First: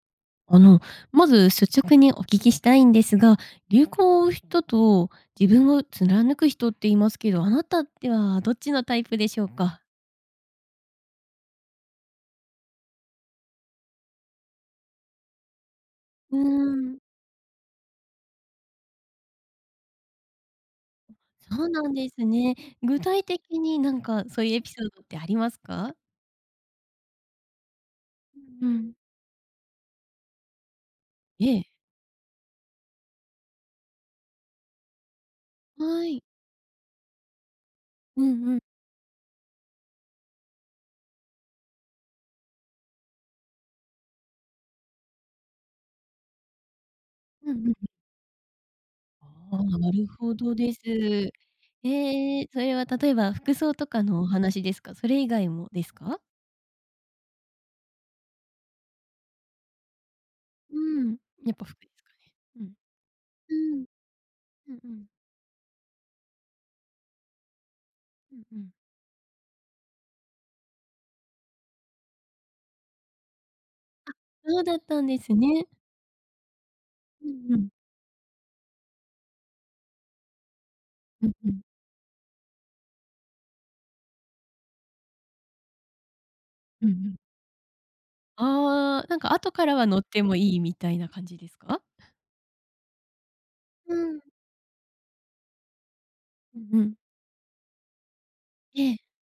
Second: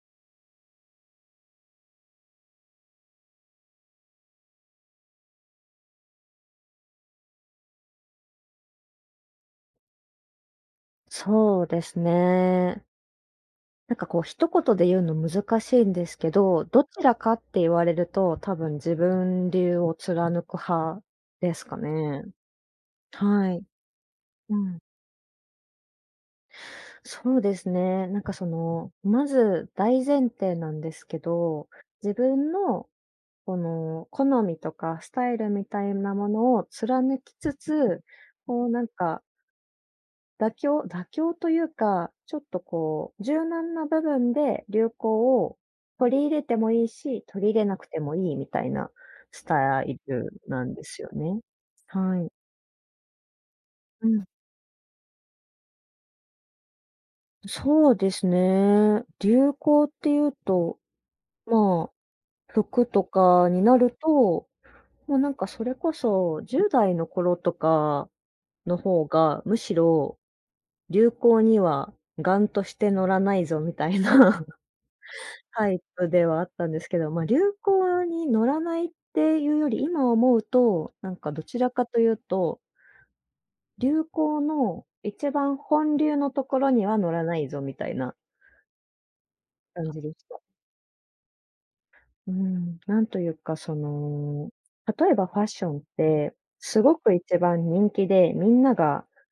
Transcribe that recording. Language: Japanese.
あの、まず率直にお聞きしたいんですが、流行を追う人と自分を貫く人っていますけど、あなたってはどっちのタイプでしょうか？そうですね。なんかこう一言で言うの難しいんですけうど、どん。ちらかって言われると多分自分流を貫く派でそすうかなんですね。ね。具体は的い。になんかそういううエピん。ソードってありますか？そうですね、なんかそうの、ん。まず大前提なんですけええ。ど、自分の、この好みとかスタイルみたいはない。ものを貫きつつ、うんうん。こうなんか妥協妥協というか、ちょっとこう柔軟な部分で流行を取り入れてもいいし、取りう入れんうなくん。てもいいみたいなスああ、タなイるルほどなんです。ですよね。はい。ええ、それは例えば、服装とかうのん。お話ですか、それ以外もですか？そうですね、流行っていうと、うん、やっぱ服でまあ、すかね、服とかうになん。うん。ると、うんうん。ま、なんかそれこそ10代の頃とかうんうん。の方が、むしろ「流行には頑として乗らないぞ」みたいあ、な、そうだったんですね。タイプではあったんですけど、ま、う流んうん。行に乗らないっていうより、今思うと、なんうんかどうちん。らかというと流行の、一番本流のところうにんうは乗ん。らないぞみたいなあ、なんか後からは感乗じっでてしもた。いいみたいな感じですか？うん、なんというかそうん。の、例えばファッションって、うんうすん。ごく一番人気で、みんなええ。が